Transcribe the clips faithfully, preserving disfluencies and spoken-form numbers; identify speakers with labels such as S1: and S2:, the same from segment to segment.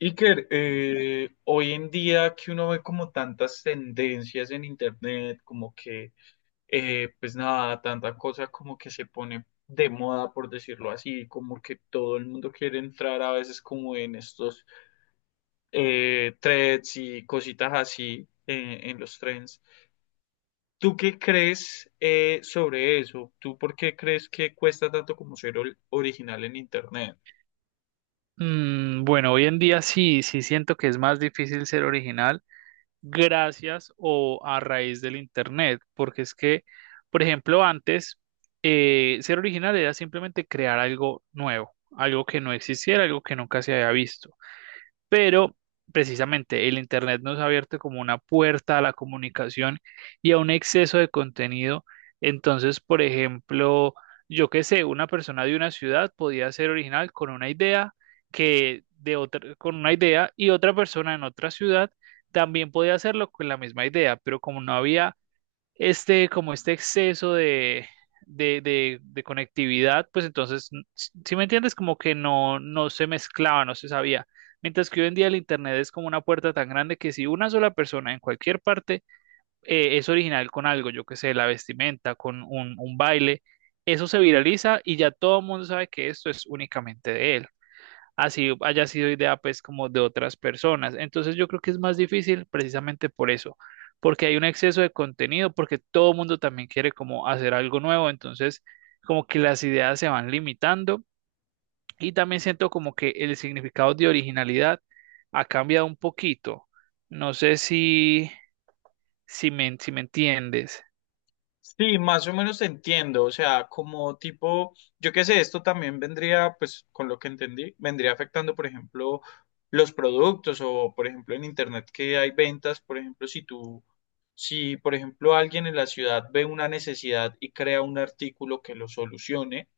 S1: Iker, eh, hoy en día que uno ve como tantas tendencias en internet, como que, eh, pues nada, tanta cosa como que se pone de moda, por decirlo así, como que todo el mundo quiere entrar a veces como en estos eh, threads y cositas así eh, en los trends. ¿Tú qué crees eh, sobre eso? ¿Tú por qué crees que cuesta tanto como ser ol- original en internet?
S2: Mm, bueno, hoy en día sí, sí siento que es más difícil ser original gracias o a raíz del internet, porque es que, por ejemplo, antes eh, ser original era simplemente crear algo nuevo, algo que no existiera, algo que nunca se había visto, pero precisamente el Internet nos ha abierto como una puerta a la comunicación y a un exceso de contenido. Entonces, por ejemplo, yo qué sé, una persona de una ciudad podía ser original con una idea que de otra, con una idea, y otra persona en otra ciudad también podía hacerlo con la misma idea, pero como no había este, como este exceso de, de, de- de conectividad, pues entonces, si me entiendes, como que no, no se mezclaba, no se sabía. Mientras que hoy en día el Internet es como una puerta tan grande que si una sola persona en cualquier parte eh, es original con algo, yo que sé, la vestimenta, con un, un baile, eso se viraliza y ya todo el mundo sabe que esto es únicamente de él, así haya sido idea pues como de otras personas. Entonces yo creo que es más difícil precisamente por eso, porque hay un exceso de contenido, porque todo el mundo también quiere como hacer algo nuevo, entonces como que las ideas se van limitando, y también siento como que el significado de originalidad ha cambiado un poquito. No sé si, si me, si me entiendes.
S1: Sí, más o menos entiendo, o sea, como tipo, yo qué sé, esto también vendría, pues con lo que entendí, vendría afectando, por ejemplo, los productos o, por ejemplo, en Internet que hay ventas, por ejemplo, si tú, si, por ejemplo, alguien en la ciudad ve una necesidad y crea un artículo que lo solucione,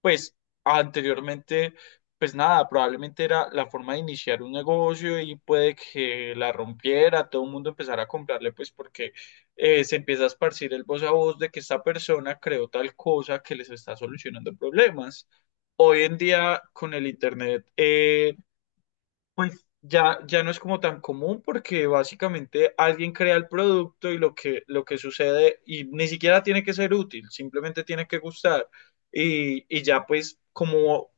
S1: pues anteriormente, pues nada, probablemente era la forma de iniciar un negocio y puede que la rompiera, todo el mundo empezara a comprarle, pues porque eh, se empieza a esparcir el voz a voz de que esta persona creó tal cosa que les está solucionando problemas. Hoy en día, con el Internet, eh, pues ya, ya no es como tan común porque básicamente alguien crea el producto y lo que, lo que sucede y ni siquiera tiene que ser útil, simplemente tiene que gustar. Y, y ya pues como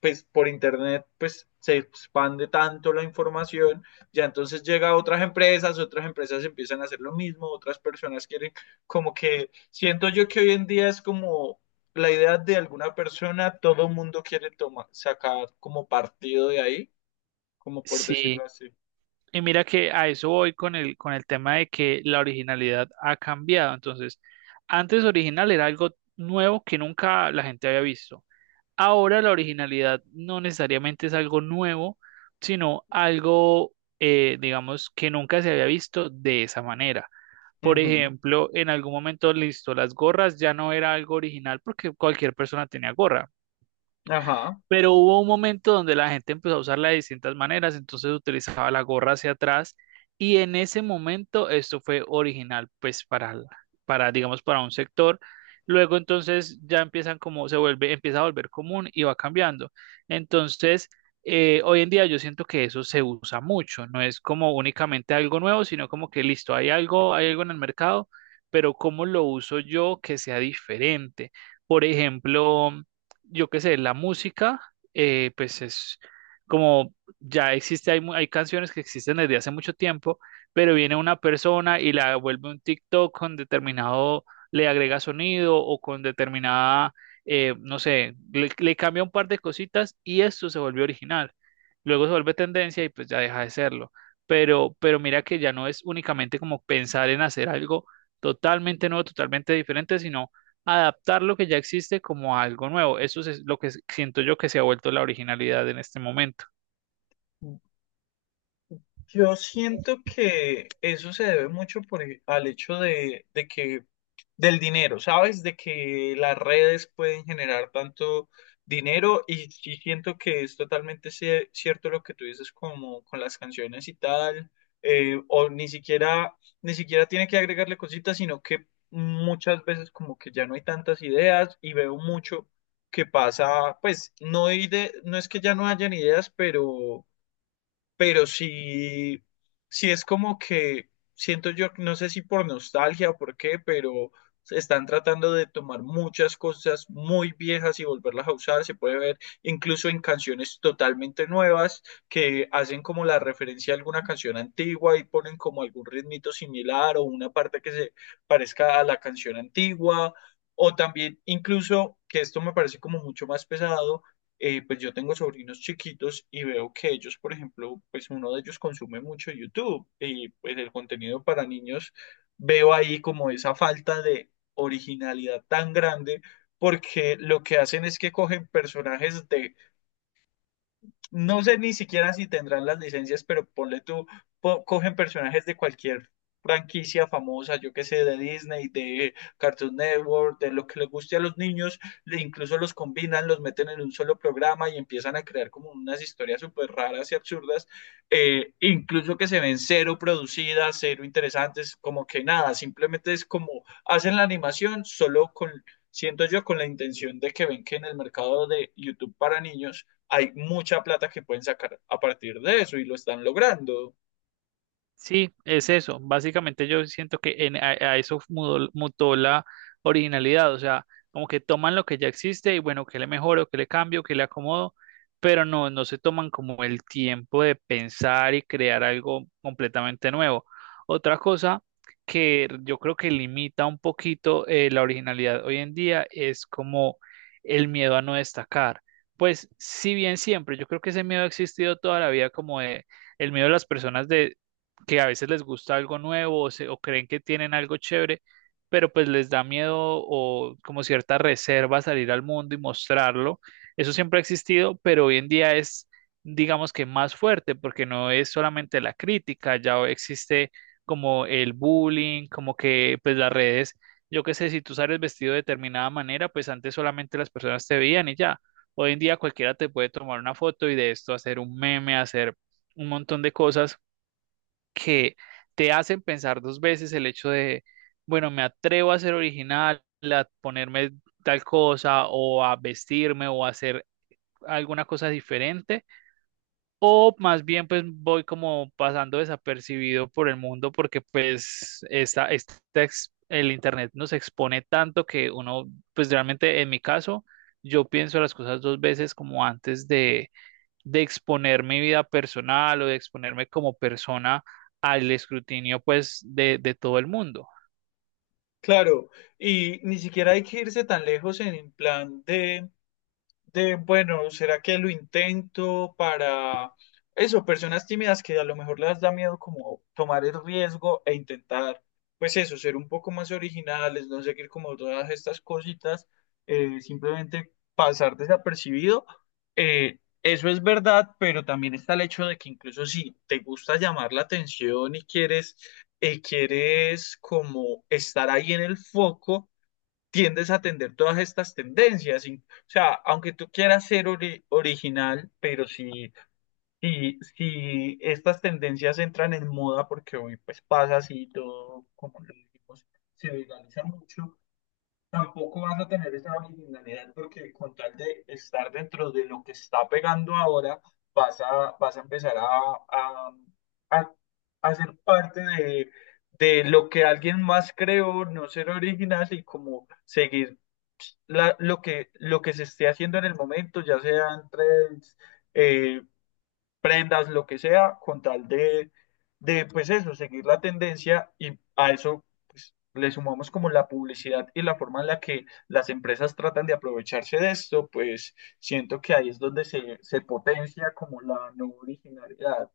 S1: pues por internet pues se expande tanto la información, ya entonces llega a otras empresas, otras empresas empiezan a hacer lo mismo, otras personas quieren como que siento yo que hoy en día es como la idea de alguna persona, todo mundo quiere tomar, sacar como partido de ahí como por decirlo
S2: Sí.
S1: así.
S2: Y mira que a eso voy con el, con el tema de que la originalidad ha cambiado. Entonces, antes original era algo nuevo que nunca la gente había visto. Ahora la originalidad no necesariamente es algo nuevo, sino algo, eh, digamos, que nunca se había visto de esa manera. Por
S1: Ujú.
S2: ejemplo, en algún momento, listo, las gorras ya no era algo original porque cualquier persona tenía gorra.
S1: Ajá.
S2: Pero hubo un momento donde la gente empezó a usarla de distintas maneras, entonces utilizaba la gorra hacia atrás, y en ese momento esto fue original pues para, la- para digamos para un sector. Luego entonces ya empiezan como se vuelve, empieza a volver común y va cambiando. Entonces, eh, hoy en día yo siento que eso se usa mucho, no es como únicamente algo nuevo, sino como que listo, hay algo, hay algo en el mercado, pero cómo lo uso yo que sea diferente. Por ejemplo, yo qué sé, la música, eh, pues es como ya existe, hay, mu- hay canciones que existen desde hace mucho tiempo, pero viene una persona y la vuelve un TikTok con determinado, le agrega sonido o con determinada, eh, no sé, le, le cambia un par de cositas y esto se volvió original. Luego se vuelve tendencia y pues ya deja de serlo. Pero, pero mira que ya no es únicamente como pensar en hacer algo totalmente nuevo, totalmente diferente, sino adaptar lo que ya existe como a algo nuevo. Eso es lo que siento yo que se ha vuelto la originalidad en este momento.
S1: Yo siento que eso se debe mucho por, e- al hecho de, de que del dinero, ¿sabes? De que las redes pueden generar tanto dinero y, sí siento que es totalmente cie- cierto lo que tú dices como con las canciones y tal, eh, o ni siquiera, ni siquiera tiene que agregarle cositas, sino que muchas veces como que ya no hay tantas ideas y veo mucho que pasa, pues no, hay de, no es que ya no hayan ideas, pero pero sí, sí es como que siento yo, no sé si por nostalgia o por qué, pero se están tratando de tomar muchas cosas muy viejas y volverlas a usar. Se puede ver incluso en canciones totalmente nuevas que hacen como la referencia a alguna canción antigua y ponen como algún ritmito similar o una parte que se parezca a la canción antigua. O también incluso, que esto me parece como mucho más pesado, eh, pues yo tengo sobrinos chiquitos y veo que ellos, por ejemplo, pues uno de ellos consume mucho YouTube y pues el contenido para niños, veo ahí como esa falta de originalidad tan grande porque lo que hacen es que cogen personajes de no sé ni siquiera si tendrán las licencias, pero ponle tú, po- cogen personajes de cualquier franquicia famosa, yo que sé, de Disney, de Cartoon Network, de lo que les guste a los niños, le- incluso los combinan, los meten en un solo programa y empiezan a crear como unas historias súper raras y absurdas, eh, incluso que se ven cero producidas, cero interesantes, como que nada, simplemente es como hacen la animación solo con, siento yo, con la intención de que ven que en el mercado de YouTube para niños, hay mucha plata que pueden sacar a partir de eso y lo están logrando.
S2: Sí, es eso. Básicamente yo siento que en, a, a eso mudó- mutó la originalidad, o sea, como que toman lo que ya existe y bueno, que le mejoro, que le cambio, que le acomodo, pero no, no se toman como el tiempo de pensar y crear algo completamente nuevo. Otra cosa que yo creo que limita un poquito eh, la originalidad hoy en día es como el miedo a no destacar. Pues si bien siempre, yo creo que ese miedo ha existido toda la vida como de el miedo de las personas de que a veces les gusta algo nuevo o, se- o creen que tienen algo chévere, pero pues les da miedo o como cierta reserva salir al mundo y mostrarlo. Eso siempre ha existido, pero hoy en día es, digamos que más fuerte, porque no es solamente la crítica, ya existe como el bullying, como que pues las redes, yo qué sé, si tú sales vestido de determinada manera, pues antes solamente las personas te veían y ya. Hoy en día cualquiera te puede tomar una foto y de esto hacer un meme, hacer un montón de cosas que te hacen pensar dos veces el hecho de, bueno, me atrevo a ser original, a ponerme tal cosa o a vestirme o a hacer alguna cosa diferente, o más bien pues voy como pasando desapercibido por el mundo porque pues esta, esta ex- el internet nos expone tanto que uno, pues realmente en mi caso, yo pienso las cosas dos veces como antes de de exponer mi vida personal o de exponerme como persona al escrutinio, pues, de, de todo el mundo.
S1: Claro, y ni siquiera hay que irse tan lejos en plan de De, bueno, ¿será que lo intento para eso? Personas tímidas que a lo mejor les da miedo como tomar el riesgo e intentar, pues eso, ser un poco más originales, no seguir como todas estas cositas, eh, simplemente pasar desapercibido. Eh, eso es verdad, pero también está el hecho de que incluso si te gusta llamar la atención y quieres, eh, quieres como estar ahí en el foco, tiendes a atender todas estas tendencias. Y, o sea, aunque tú quieras ser ori- original, pero si, si, si estas tendencias entran en moda, porque hoy pues pasa así todo, como lo dijimos, se viraliza mucho, tampoco vas a tener esa originalidad porque con tal de estar dentro de lo que está pegando ahora, vas a, vas a empezar a, a, a, a ser parte de de lo que alguien más creó, no ser original y como seguir la- lo que, lo que se esté haciendo en el momento, ya sean trends, eh, prendas, lo que sea, con tal de, de, pues eso, seguir la tendencia y a eso pues, le sumamos como la publicidad y la forma en la que las empresas tratan de aprovecharse de esto, pues siento que ahí es donde se, se potencia como la no originalidad.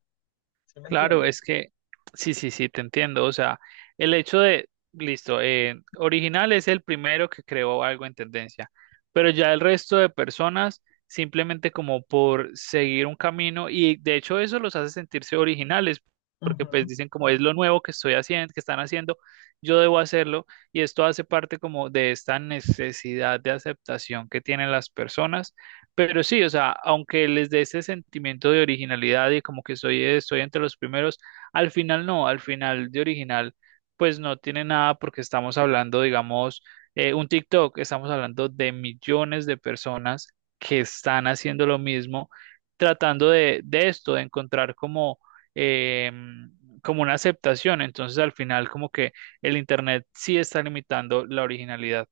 S1: ¿Sí me
S2: Claro, es
S1: entiendes?
S2: que sí, sí, sí, te entiendo. O sea, el hecho de, listo, eh, original es el primero que creó algo en tendencia, pero ya el resto de personas simplemente como por seguir un camino, y de hecho eso los hace sentirse originales, porque
S1: Ujú.
S2: pues dicen como es lo nuevo que estoy haciendo, que están haciendo, yo debo hacerlo, y esto hace parte como de esta necesidad de aceptación que tienen las personas. Pero sí, o sea, aunque les dé ese sentimiento de originalidad y como que soy, estoy entre los primeros, al final no, al final de original, pues no tiene nada porque estamos hablando, digamos, eh, un TikTok, estamos hablando de millones de personas que están haciendo lo mismo, tratando de, de esto, de encontrar como, eh, como una aceptación. Entonces, al final, como que el Internet sí está limitando la originalidad.